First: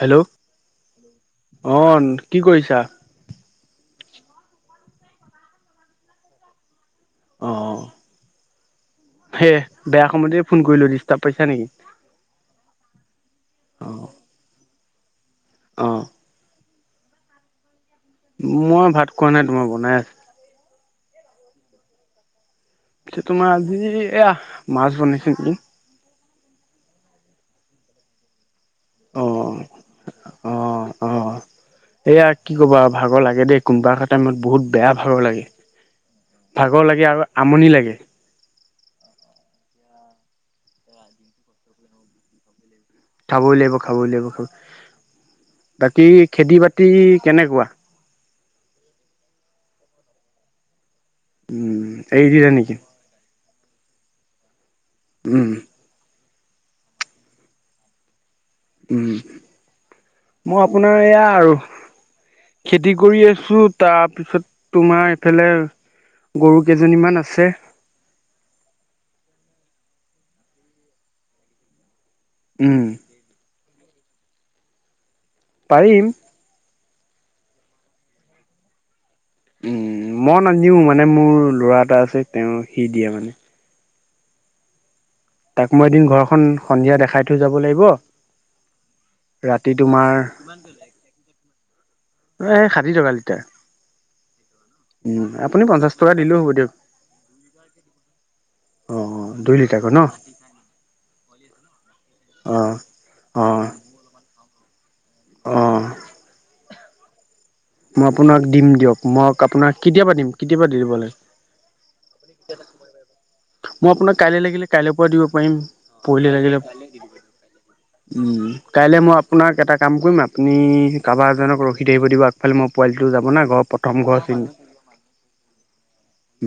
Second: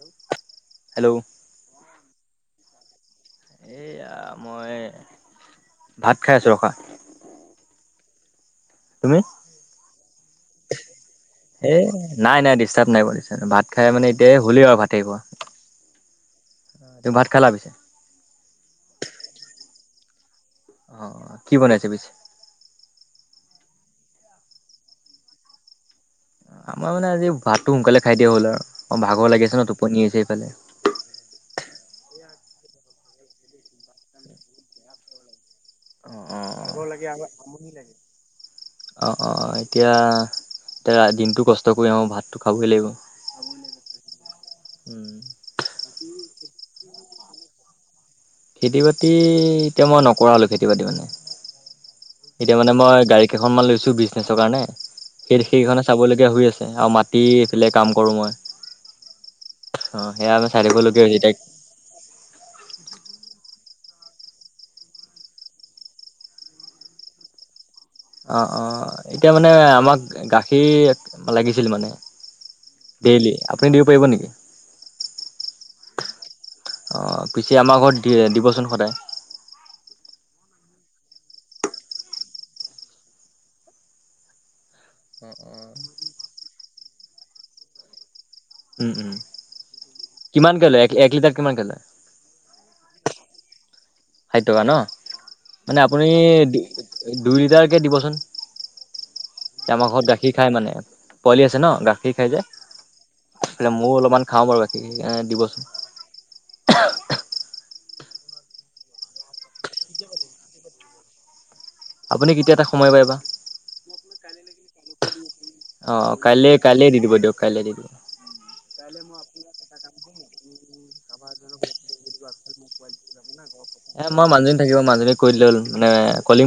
Hello অ' কি কৰিছা? এইয়া মই ভাত খাই আছোঁ ৰখা। অ' তুমি হে বেয়া সময়তেই ফোন কৰিলো ডিষ্টাৰ্ব পাইছা নেকি? এ নাই নাই ডিষ্টাৰ্ব নাই পোৱা ডিষ্টাৰ্ব নাই পোৱা, ভাত খাই মানে এতিয়া হ'লেই আৰু ভাতে খোৱা। অঁ। তই ভাত খালা পিছে? মই ভাত খোৱা নাই, তোমাৰ বনাই আছে। অ' কি বনাইছে পিছে? এ তোমাৰ আজি এয়া মাছ বনাইছে নেকি? আমাৰ মানে আজি ভাতটো সোনকালে খাই দিয়া হল আৰু অ' ভাগঘৰ লাগি আছে ন টোপনি হৈছে এইফালে। অ', অ'। এইয়া কি ক'ব আৰু ভাগৰ লাগে দেই কোনোবা এ টাইমত বহুত বেয়া ভাগৰ লাগে। ভাগৰ লাগে আৰু আমনি লাগে। অ', অ', এতিয়া এতিয়া দিনটো কষ্ট কৰি আহোঁ ভাতটো খাবই লাগিব। খাবই লাগিব খাবই লাগিব, উম বাকী খেতি বাতি কেনেকুৱা? খেতি বাতি এতিয়া মই নকৰালোঁ খেতি বাতি মানে, উম এৰি দিলে এতিয়া মানে নেকি মই গাড়ী কেইখনমান কৈছোঁ বিজনেছৰ কাৰণে সেই উম সেইখনে চাবলগীয়া হৈ আছে আৰু মাতিফেলাই কাম কৰোঁ মই। উম অ সেয়া আমি মই চাই আপোনাৰ থাকিবলগীয়া হৈছে এয়া এতিয়া আৰু খেতি কৰি আছোঁ তাৰপিছত তোমাৰ এইফালে গৰু কেইজনীমান আছে। অ', অ', এতিয়া মানে আমাক গাখীৰ লাগিছিল মানে। উম। ডেইলি আপুনি দিব পাৰিব নেকি? পাৰিম। অ' পিছে আমাৰ ঘৰত দি-দিবচোন সদায়। উম মই নেদিও মানে মোৰ ল'ৰা এটা আছে তেওঁ সি দিয়ে মানে। অ অ তাক মই এদিন ঘৰখন সন্ধিয়া দেখাই থৈ যাব লাগিব। উম উম, ৰাতি তোমাৰ কিমানকৈ লৈ এক-এক লিটাৰ কিমানকৈ লৈ? এই ষাঠি টকা লিটাৰ। ষাঠি টকা ন' উম মানে পঞ্চাশ আপুনি টকা দিলেও হ'ব দিয়ক দু-দুই লিটাৰকৈ দিবচোন। অ অ দুই এ লিটাৰকৈ আমাৰ ন ঘৰত গাখীৰ খাই মানে পোৱালি আছে ন গাখীৰ খাই যে। অ অ ইফালে মইয়ো অলপমান খাওঁ বাৰু গাখীৰ অ দিবচোন। মই আপোনাক দিম দিয়ক মই আপোনাক কেতিয়াবা দিম কেতিয়াবা দি দিব লাগে? আপুনি কেতিয়া এটা সময় পাই বা মই আপোনাক কাইলে লাগিলে কাইলৈৰ পৰা দিব পাৰিম। অ' পৰহিলৈ কাইলে লাগিলে কাইলে দি দিব দিয়ক কাইলে দি দিব। উম কাইলৈ মই আপোনাক এটা কাম কৰিম আপুনি কাৰোবাৰ এজনক ৰখি থাকিব দিবা আগ ফালে ম পোৱালটো যাব না ঘৰ প্ৰথম এ ঘৰ মই চিন মানুহজনী থাকিব মানুহজনী কৰি দিলে হ'ল মান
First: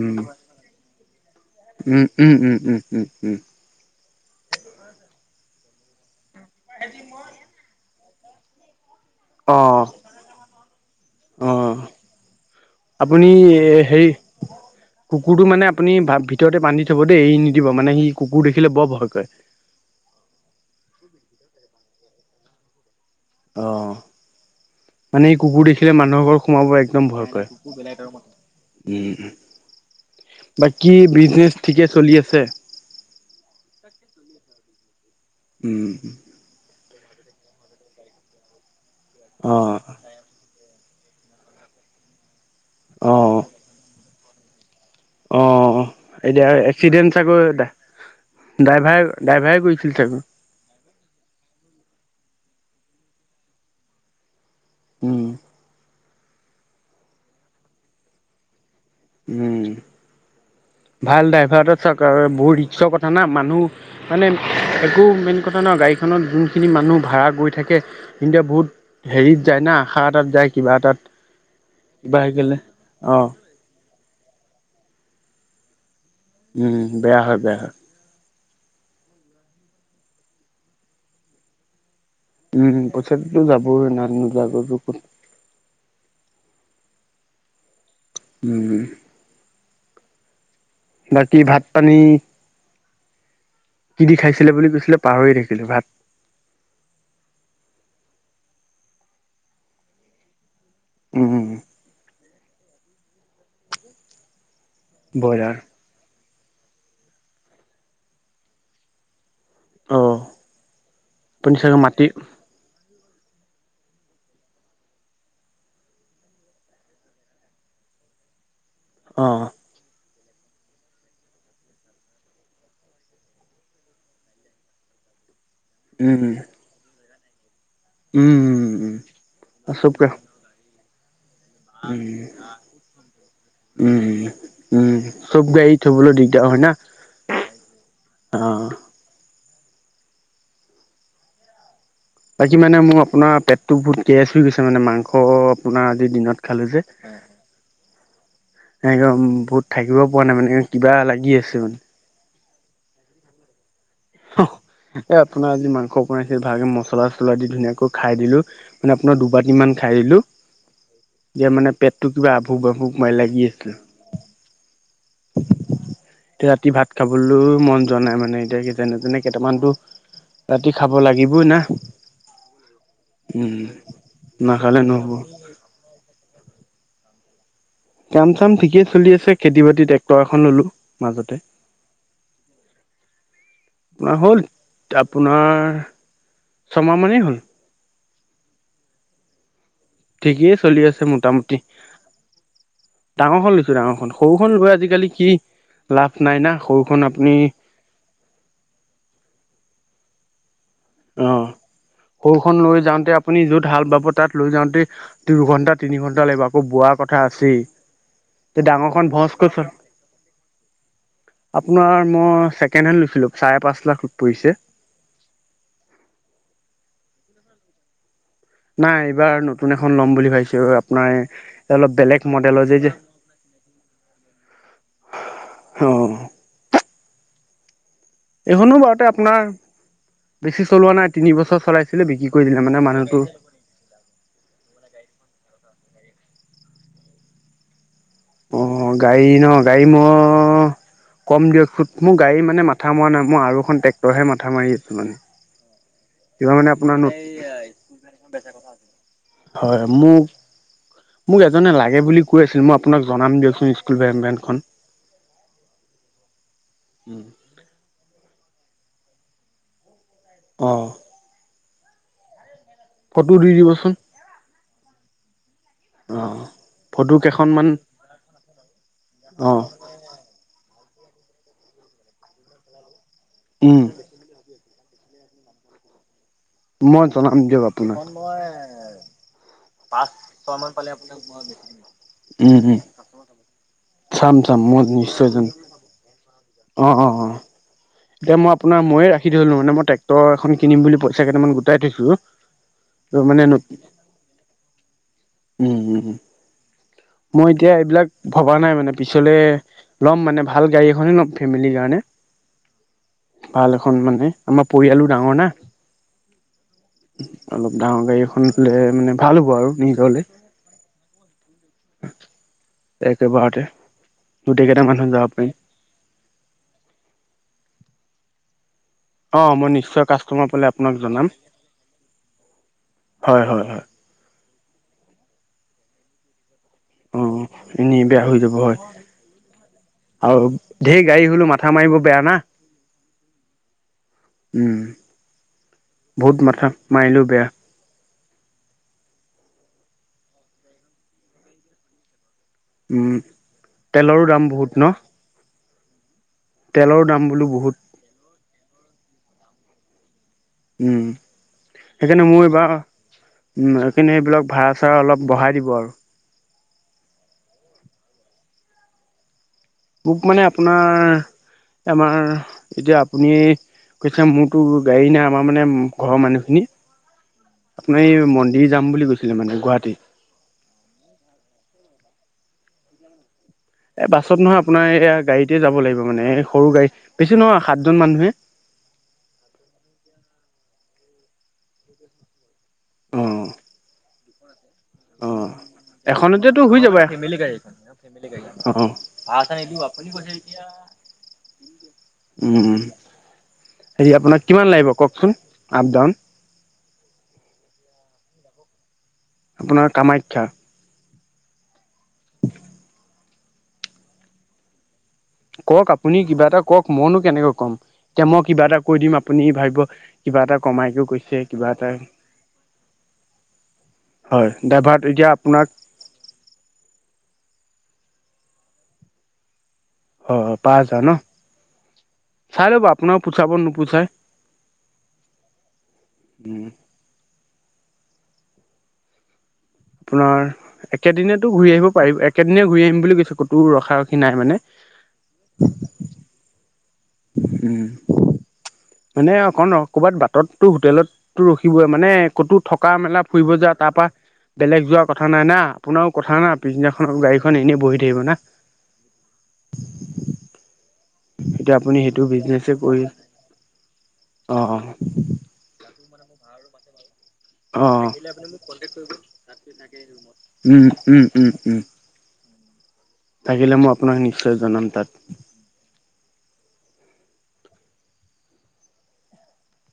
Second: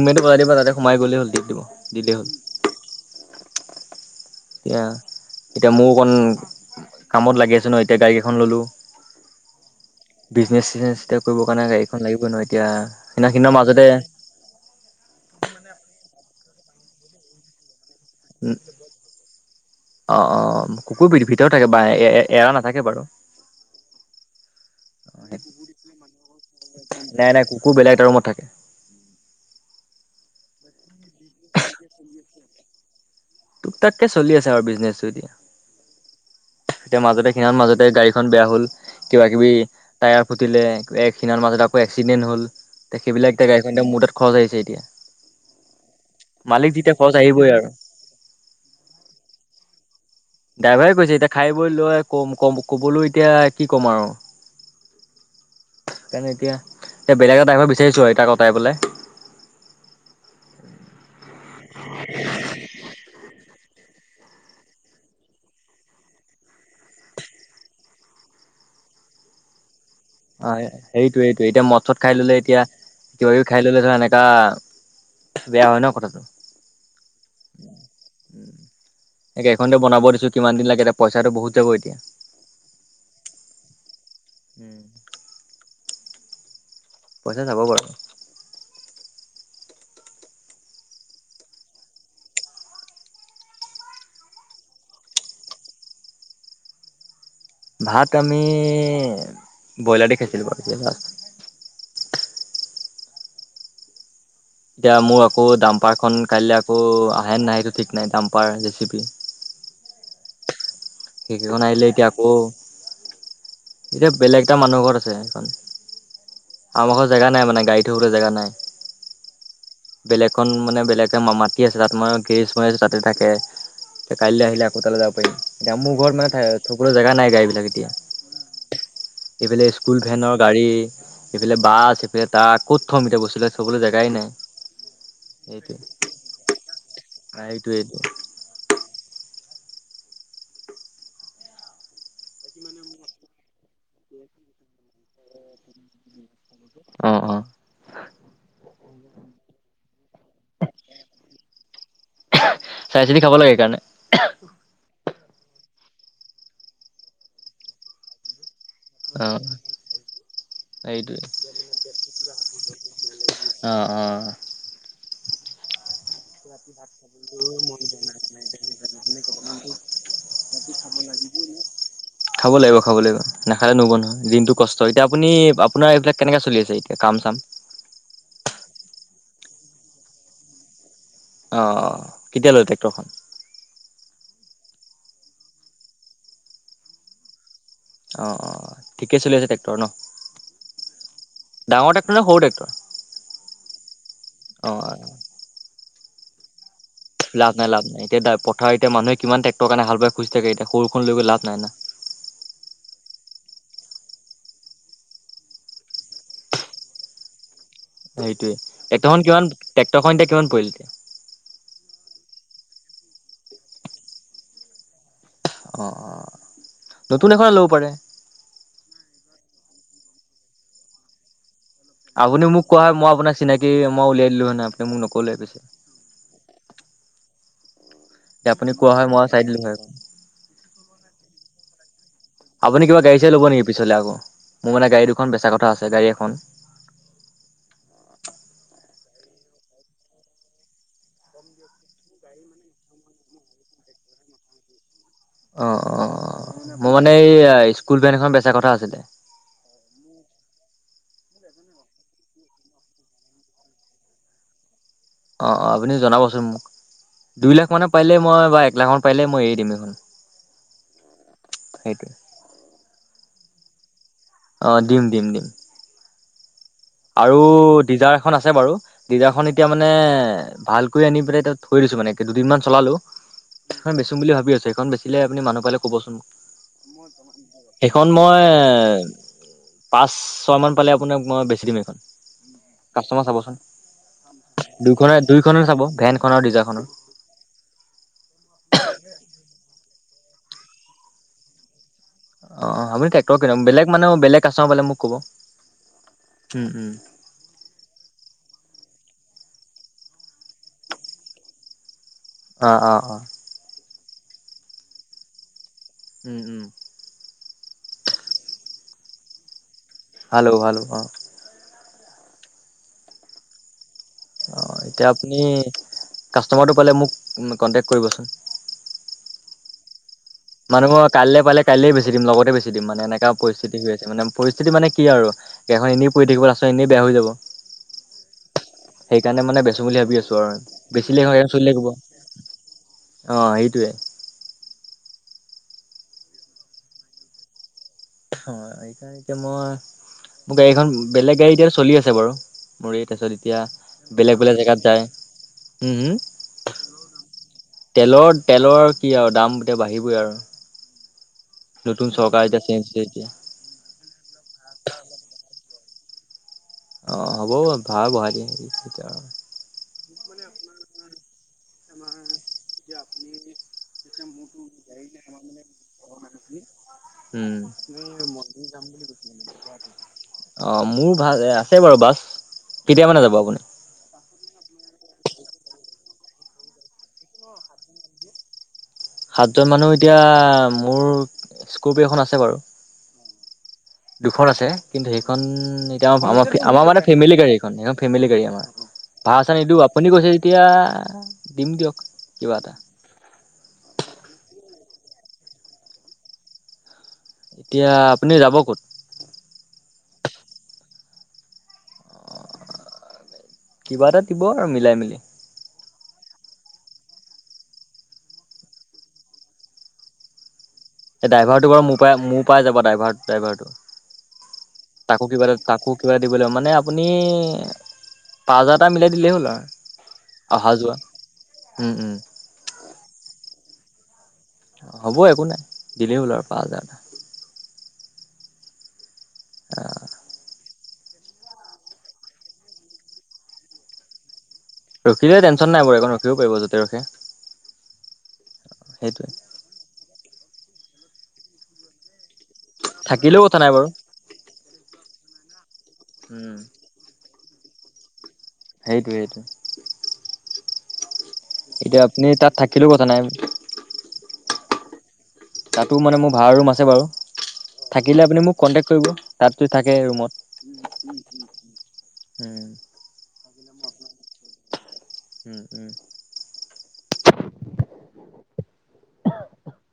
উম বজাই দিব তাতে সোমাই গ'লে হল দি দিব। উম দিলেই হ'ল উম। উম উম উম। হম। এতিয়া এতিয়া মোৰ অকণ কামত লাগি আছোঁ ন এতিয়া গাড়ী কেইখন ল'লোঁ। অঁ বিজনেছ চিজনেচ এতিয়া কৰিব কাৰণে অঁ গাড়ীখন লাগিবই ন এতিয়া আপুনি সেইনাখিনৰ মাজতে হেৰি কুকুৰটো মানে আপুনি ভা-ভিতৰতে বান্ধি থব দেই এৰি নিদিব মানে সি কুকুৰ দেখিলে বৰ ভয় কৰে। অ', অ', কুকুৰ ভিতৰত থাকে বা এ-এ-এৰা নাথাকে বাৰু। অ'। মানে এই কুকুৰ দেখিলে মানুহৰ ঘৰ সোমাব একদম ভয় নাই নাই কুকুৰ বেলেগ কৰে। এটা ৰুমত থাকে উম, বাকী বিজনেছ ঠিকে চলি আছে? টোক টাক কে চলি আছে আৰু বিজনেছো এতিয়া। উম। এতিয়া মাজতে সিনামান মাজতে গাড়ীখন বেয়া হল কিবা কিবি অঁ টায়াৰ ফুটিলে এই খিনাখন মাজতে আকৌ এক্সিডেণ্ট হ'ল সেইবিলাক ইতিয়া গাড়ীখন এতিয়া মোৰ তাত খৰচ আহিছে এতিয়া। অ' এতিয়া মালিক যেতিয়া এক্সিডেণ্ট খৰচ চাগৈ আহিবই ড আৰু ড্ৰাইভাৰে ড্ৰাইভাৰে গৈছিল চাগৈ। ড্ৰাইভাৰে কৈছে এতিয়া খাই বৈ লৈ কম-কম-ক'বলৈ এতিয়া কি ক'ম আৰু। উম। সেইকাৰণে এতিয়া বেলেগ এটা ড্ৰাইভাৰ বিচাৰিছোঁ আৰু এ টাক অতৰাই পেলাই। উম, ভাল ড্ৰাইভাৰটা চাওক বহুত ৰিক্সৰ কথা না মানুহ মানে একো মেইন কথা নহয়, গাড়ীখনত যোনখিনি মানুহ ভাড়া গৈ থাকে হিন্তে বহুত হেৰিত যায় না। আশা এটাত যায় কিবা অ' এটাত সেইটো সেইটো। এতিয়া মদ চদ খাই কিবা হৈ ললে গ'লে এতিয়া অ', সি খাই ল'লে ধৰ এনেকি বেয়া হয় ন' কথাটো। উম, উম, বেয়া হয় বেয়া হয়। এইকেইখনতে বনাব দিছোঁ, কিমান দিন লাগে এয়া, পইচাটো বহুত যাব এতিয়া। উম, পইচাটোটো যাবই ন' নোযোৱাকে উম ক'ত পইচা যাব বাৰু। উম। বাকী ভাত পানী কি দি খাইছিলে বুলি কৈছিলে পাহৰি থাকিলোঁ, ভাত ভাত আমি ব্ৰইলাৰ দি খাইছিলোঁ বাৰু এতিয়া লাষ্ট। উম, উম। এতিয়া মোৰ আকৌ ব্ৰইলাৰ দাম্পাৰখন কাইলে আকৌ আহে নাহে সেইটো ঠিক নাই, ডাম্পাৰ আৰু জেচিপি। অ'। আপুনি সেইকেইখন চাগে আহিলে মাটি এতিয়া আকৌ এতিয়া বেলেগ এটা মানুহৰ ঘৰত আছে সেইখন। আমাৰ ঘৰত জেগা নাই মানে গাডী থবলৈ জেগা নাই। অ'। বেলেগন মানে বেলেগ মাটি আছে তাত মই গেৰিছ মাৰি আছোঁ তাতে থাকে। এতিয়া কাইলৈ আহিলে আকৌ তালৈ যাব পাৰিম, এতিয়া মোৰ ঘৰত উম, মানে সকলো জেগা নাই গাড়ীবিলাক এতিয়া। উম, উম, উম, এইফালে স্কুল চবকে ভেনক গাড়ী এইফালে বাছ, উম। এইফালে ট্ৰাক, ক'ত থ'ম এতিয়া বস্তু চব জেগাই উম, নাই। উম, চব গাড়ী থবলৈ দিগদাৰ হয় না। এইটোয়েইটো। অ'। বাকী মানে মোৰ আপোনাৰ পেটটো বহুত গেছ হৈ গৈছে, মানে মাংস আপোনাৰ আজিৰ দিনত খালোঁ যে। অঁ অঁ একদম বহুত থাকিব পৰা নাই, মানে কিবা লাগি আছে মানে। চাই চিতি খাব লাগে সেইকাৰণে। এ, আপোনাৰ আজি মাংস বনাইছে, ভালে মছলা চছলা দি ধুনীয়াকৈ খাই দিলো মানে আপোনাৰ অঁ দুবাটিমান খাই দিলোঁ। সেইটোৱে। এতিয়া মানে পেটটো কিবা আভুক বভুক মাই লাগি আছিল। অঁ অঁ এতিয়া ৰাতি ভাত খাবলৈ মন যোৱা নাই মানে এতিয়া যেনে তেনে কেইটামানতো ৰাতি খাব লাগিবই না। খাব লাগিব খাব লাগিব, উম, নাখালে নহ'ব নহয়, দিনটো কষ্ট, নাখালে এতিয়া নহ'ব। আপুনি আপোনাৰ এইবিলাক কেনেকে চলি আছে এতিয়া কাম চাম? কাম চাম ঠিকে চলি আছে, খেতি বাতি ট্ৰেক্টৰ এখন ললো। মাজতে অ' কেতিয়ালৈ ট্ৰেক্টৰখন? আপোনাৰ হ'ল, আপোনাৰ ছমাহমানেই হ'ল। অ', অ'। ঠিকেই চলি আছে ট্ৰেক্টৰ ন'? ঠিকেই চলি আছে মোটামুটি। ডাঙৰ ট্ৰেক্টৰ নে সৰু ট্ৰেক্টৰ? ডাঙৰ খন লৈছো ডাঙৰখন। সৰুখন লৈ অ', আজিকালি কি লাভ নাই না সৰু লাভ নাই লাভ নাই। এতিয়া পথাৰ এতি মানুহে কিমান টেক্টৰ কাৰনে হাল বাই খুজি থাকে, এতিয়া সৰুখন অ লৈ লাভ নাই না। সৰুখন লৈ যাওঁতে আপুনি য'ত হাল বাব তাত লৈ যাওঁতে দুঘণ্টা তিনি ঘণ্টা লাগিব, আকৌ বোৱাৰ কথা আছেই। সেইটোয়ে। তে ডাঙৰখন ট্ৰেক্টৰখন কিমান ভজকৈ চল ট্ৰেক্টৰখন এতিয়া কিমান পৰিল এতিয়া? আপোনাৰ মই ছেকেণ্ড হেণ্ড লৈছিলোঁ, চাৰে পাঁচ লাখ পৰিছে। অ', অ'। নতুন এখনে ল'ব পাৰে। নাই এইবাৰ নতুন এখন ল'ম বুলি ভাবিছো আপোনাৰ অলপ বেলেগ আপুনি মডেলৰ মোক যে কোৱা যে হয় মই আপোনাক চিনাকি মই উলিয়াই দিলো হৈ নহয়। আপুনি মোক নক'লে পিছে। অ'। যে আপুনি এইখনো কোৱা হয় বাৰুতে মই চাই আপোনাৰ দিলো হয়। বেছি চলোৱা নাই তিনি বছৰ চলাই আপুনি কিবা গাড়ী চাড়ী ল'ব নেকি পিছলে আকৌ মোৰ মানে গাড়ী দুখন বেচা কথা আছে গাডী এখন। অ', গাড়ী ন গাড়ী মই কম দিয়ক চোন। মোৰ গাড়ী মানে মাথা মৰা নাই মই আৰু এ টেক্টৰে মাথা মাৰি আছো মানে। অ', কিবা অ', মোৰ আপোনাৰ ন মানে এই স্কুল ভেন এখন বেচা কথা আছিলে। হয়, মোৰ মোক এজনে লাগে বুলি কৈ আছিল। মই আপোনাক জনাম দিয়কচোন স্কুল ভেন ভেনখন। অ', অ', আপুনি জনাবচোন মোক। দুই লাখ মানৰ পাৰিল মই বা এক লাখ মান পাৰিলে মই এৰি দিম এইখন। অ'। সেইটোৱে। ফটো দি দিবচোন। অ', দিম দিম দিম। অ'। ফটো আৰু কেইখনমান ডিজাৰ এখন আছে বাৰু ডিজাৰখন অ এতিয়া মানে ভাল আনি পেলাই এতিয়া থৈ দিছো মানে দুদিনমান চলালো। উম। বেছো বুলি ভাবি আছো সেইখন বেচিলে আপনি মানুহ পালে ক'বচোন। মই জনাম দিয়ক আপোনাক সেইখন মই পাঁচ ছয় মান পালে আপোনাক মই বেছি দিম। উম উম কাষ্ট'মাৰ চাবচোন চাম চাম মই দুই নিশ্চয় জনাম দুইখনে চাব ভেনখন আৰু ডিজাৰ অ', অ', অ'। এতিয়াই আপোনাৰ মইয়ে ৰাখি থ'লোহৈ মানে মই ট্ৰেক্টৰ এখন কিনিম বুলি পইচা কেইটামান গোটাই থৈছো। অ', আপুনি ত ট্ৰেক্টৰ মানে কিনক বেলেগ মানে বেলেগ আছে বোলে মোক ক'ব উম উম। মই এতিয়া এইবিলাক ভবা নাই মানে পিছলে ল'ম মানে ভাল গাড়ী এখনে লম। ফেমিলি কাৰণে। অ', অ', অ'। ভাল এখন মানে আমাৰ পৰিয়ালো ডাঙৰ না। উম, উম। অলপ ডাঙৰ গাড়ীখন ল'লে মানে ভাল হ'ব আৰু নিজৰলৈ। হেল্ল' হেল্ল' অ'। একেবাৰতে। গোটেই অ', কেইটা মানুহ এতিয়া যাব আপুনি পাৰিম কাষ্ট'মাৰটো পালে মোক কন্টেক কৰিবচোন। অ', মই নিশ্চয় কা মানে মই কাইলৈ পালে কাইলে বেছি দিম লগতে বেছি দিম মানে এনেকুৱা হয় হয় পৰিস্থিতি হয় হৈ আছে মানে। পৰিস্থিতি মানে কি আৰু গাড়ীখন এনেই পৰি থাকিব লাষ্টত এনেই বেয়া হৈ অ যাব। এনেই বেয়া হৈ যাব হয়। সেইকাৰণে মানে বেচো বুলি ভাবি আছো আৰু ঢেৰ গাড়ী বেচিলে হলেও গাড়ীখন মাথা চলি মাৰিব বেয়া না থাকিব। অ', সেইটোৱে। বহুত মাথা মাৰিলেও বেয়া। অ', এইকাৰনে মই মোৰ গাড়ী এখন বেলেগ গাড়ী এতিয়া চলি আছে বাৰু। মুৰেই উম তাৰপিছত এতিয়া তেলৰো বেলেগ দাম বেলেগ বহুত জেগাত ন যায়। উম হম? তেলৰ দাম বোলো বহুত। তেলৰ তেলৰ কি আৰু দাম এতিয়া বাঢ়িবই আৰু। নতুন সেইকাৰণে মই চৰকাৰ এতিয়া এইবাৰ চেঞ্জ হৈছে এতিয়া সেইকাৰণে সেইবিলাক ভাড়া চাড়া অলপ বঢ়াই দিব আৰু। অ', হ'ব বাৰু ভাড়া বঢ়াই দিম। মোক মানে আপোনাৰ আমাৰ এতিয়া আপুনি কৈছে মোৰতো গাড়ী নাই আমাৰ মানে ঘৰৰ মানুহ তুমি মন্দিৰ [unintelligible] যাম বুলি কৈছিলে মানে কৈছিলা গুৱাহাটী অ' মোৰ ভাল আছে বাৰু বাছ কেতিয়া মানে যাব আপুনি? এ বাছত নহয় আপোনাৰ এইয়া গাড়ীতে যাব লাগিব মানে এই সৰু গাড়ী বেছি নহয় সাতজন মানুহে। সাতজন মানুহ এতিয়া মোৰ স্কপিঅ' এখন আছে বাৰু অহ। দুখন আছে। কিন্তু সেইখন এতিয়া এখনতেতো হৈ আমাৰ যাব মানে ফেমেলি গাড়ীখন সেইখন ফেমেলি গাড়ী আমাৰ অ ভাৰা চাৰা নিদিওঁ আপুনি কৈছে যেতিয়া দিম দিয়ক। উম, কিবা এটা উম হেৰি আপোনাক কিমান লাগিব কওকচোন আপ ডাউন? এতিয়া আপুনি যাব ক'ত? আপোনাৰ কামাখ্যা। কিবা এটা দিব আৰু মিলাই মিলি কওক আপুনি কিবা এটা কওক মনো কেনেকৈ কম এতিয়া মই কিবা এটা কৈ দিম আপুনি ভাবিব কিবা এটা কমাই এই ড্ৰাইভাৰটো বাৰু মোৰ পাই মোৰ পাই যাব ড্ৰাইভাৰ ড্ৰাইভাৰটো হয় ড্ৰাইভাৰত এতিয়া তাকো কিবা এটা আপোনাক তাকো কিবা দিব লাগিব মানে আপুনি পাঁচ হাজাৰ এটা মিলাই দিলেই হ'ল আৰু অ', অ', অহা পাঁচ যোৱা হাজাৰ ন উম উম চাই ল'ব আপোনাৰ পুচাব নোপোচাই। হ'ব একো নাই দিলেই হ'ল আৰু উম, পাঁচ হাজাৰ। আহ। আপোনাৰ একেদিনতো ঘূৰি আহিব পাৰিব একেদিননে ঘূৰি আহিম বুলি কৈছে ক'তো ৰখাাৰখি নাই মানে ৰখিলে টেনচন নাই বাৰু এখন ৰখিব পাৰিব যতে ৰখে। উম, সেইটোৱে এনে অকন ক'ৰবাত বাটতো হোটেলতো ৰখিবই মানে ক'তো থকা মেলা থাকিলেও ফুৰিব কথা নাই যায় বাৰু তাৰ পা বেলেগ যোৱাৰ কথা নাই না আপোনাৰো কথা না উম পিছদিনাখন গাড়ীখন এনেই বহি থাকিব না সেইটোৱে। এতিয়া আপুনি সেইটো তাত বিজনেছে থাকিলেও কথা কৰি নাই অ', অ' তাতো মানে মোৰ ভাড়া ৰুম আছে বাৰু থাকিলে আপুনি মোক কণ্টেক্ট কৰিব তাতো থাকে ৰুমত অ' উম থাকিলে মই আপোনাক নিশ্চয় জনাম তাত। উম, উম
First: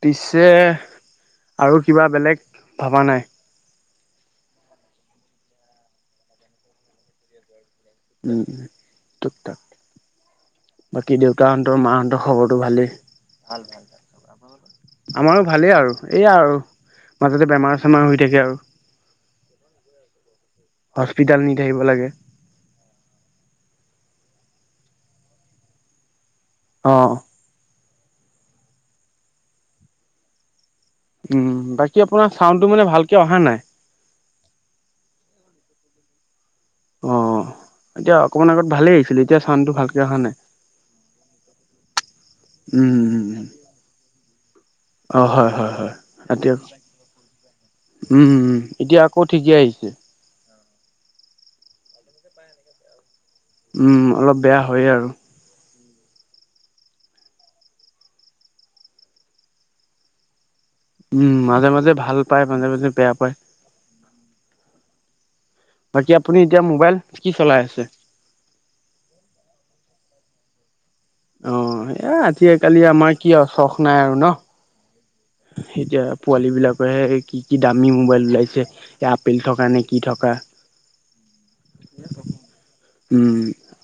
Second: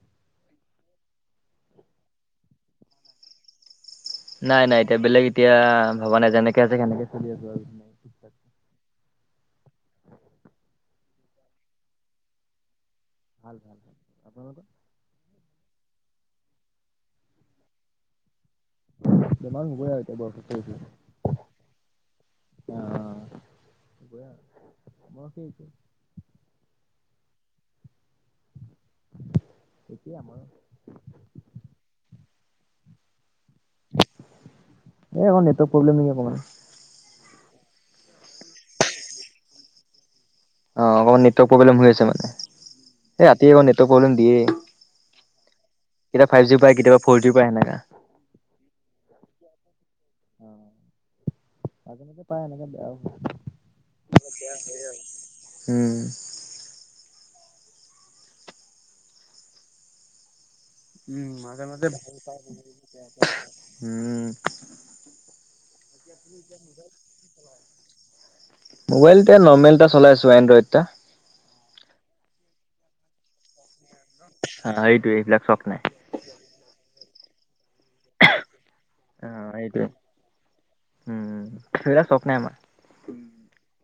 পিছে আৰু কিবা বেলেগ ভবা নাই। নাই নাই এতিয়া বেলেগ এতিয়া ভবা নাই যেনেকে আছো কেনেকে চলি আছো আৰু উম, তুক তাক বাকী দেউতাহন্তৰ মাহঁন্তৰ খবৰটো ভালেই ভাল, ভাল। আমাৰো ভালেই আৰু এইয়া আৰু মাজতে বেমাৰ চেমাৰ হৈ থাকে আৰু। বেমাৰ হ'ব আৰু এতিয়া বৰ [unintelligible] হস্পিতাল নি থাকিব লাগে। অ', হ'বয়ে। অ'। সতি আমাৰো উম, বাকী আপোনাৰ চাউন্ডটো মানে ভালকে অহা নাই। এই অ', নেটৱৰ্ক প্ৰব্লেম আকণমান অ', এতিয়া অকমান আগত ভালেই আহিছিলো এতিয়া চাউণ্ডটো ভালকে অহা নাই। অ', অকণমান নেটৱৰ্ক প্ৰব্লেম হৈ আছে মানে উম, এই উম, ৰাতিয় অকণ নেটৱৰ্ক প্ৰব্লেম দিয়েই। অ', হয়, হয়, হয়। কেতিয়াবা ফাইভ এতিয়া জী কেতিয়াবা ফৰ জী পায় সেনেকা। উম, এতিয়া আকৌ ঠিকে আহিছে। আজনতে পায়, এনেকে বেয়া। উম, অলপ বেয়া হয়ে আৰু। উম। উম, মাজে মাজে ভাল পায় উম। বাকী আপুনি এতিয়া মোবাইল কি চলাই আছে? মোবাইল এতিয়া নৰ্মেল এটা চলাই আছোঁ, এনড্ৰইড এটা। অ' এ, আতি কালি আমাৰ কি আৰু চখ নাই আৰু ন'? অ' এইটো এইবিলাক চক নাই। এতিয়া পোৱালীবিলাকৰহে কি কি দামী মোবাইল ওলাইছে, আপেল অ' থকা নে সেইটোৱে কি থকা। উম, সেইবিলাক চখ নাই আমাৰ। উম,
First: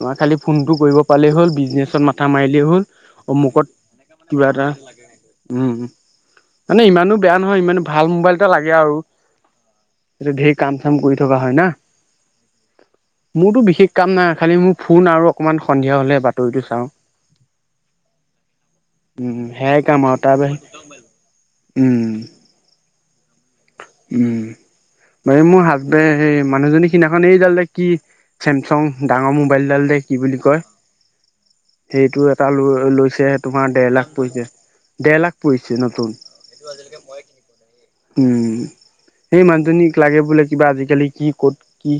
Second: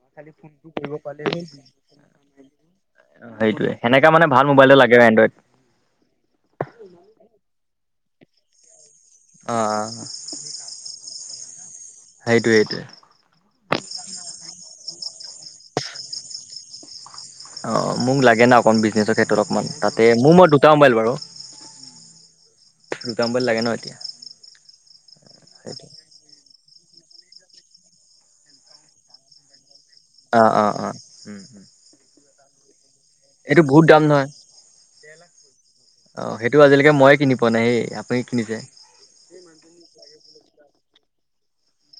আমাৰ খালি ফোনটো কৰিব পালেই হ'ল, বিজনেছত মাথা মাৰিলেই হ'ল। অ' অমুকত সেইটোয়েই। এনেকা মান ভাল মোবাইল এটা লাগে এনড্ৰইড। উম। মানে ইমানো বেয়া নহয়, ইমানো ভাল মোবাইল এটা লাগে আৰু। অ' এতিয়া ধেৰ কাম চাম কৰি থকা হয় না। সেইটোৱে সেইটোৱে। মোৰতো বিশেষ কাম নাই, খালি মোৰ ফোন আৰু অকণমান সন্ধিয়া হ'লে বাতৰিটো চাওঁ। অ' মোক লাগে না অকণমান বিজনেছৰ উম ক্ষেত্ৰত অকমান সেয়াই কাম তাতে, আৰু তাৰ মোৰ মই বাহি দুটা মোবাইল বাৰু। উম দুটা মোবাইল লাগে ন' এতিয়া। উম, মানে মোৰ সেইটোৱে। হাজবে হেই মানুহজনী সিদিনাখন এইজাল দে কি চেমচং ডাঙৰ মোবাইলডাল দে কি বুলি অ' কয়, অ' অ' উম সেইটো এটা লৈ লৈছে। তেহে এইটো তোমাৰ বহুত দেৰ দাম লাখ নহয়। পৰিইছে, দেৰ লাখ পৰিছে নতুন। অ' সেইটো আজিলৈকে ময়ে কিনি পোৱা নাই সেই আপুনি উম। কিনিছে। সেই মানুহজনীক লাগে বোলে কিবা আজিকালি কি ক'ত কি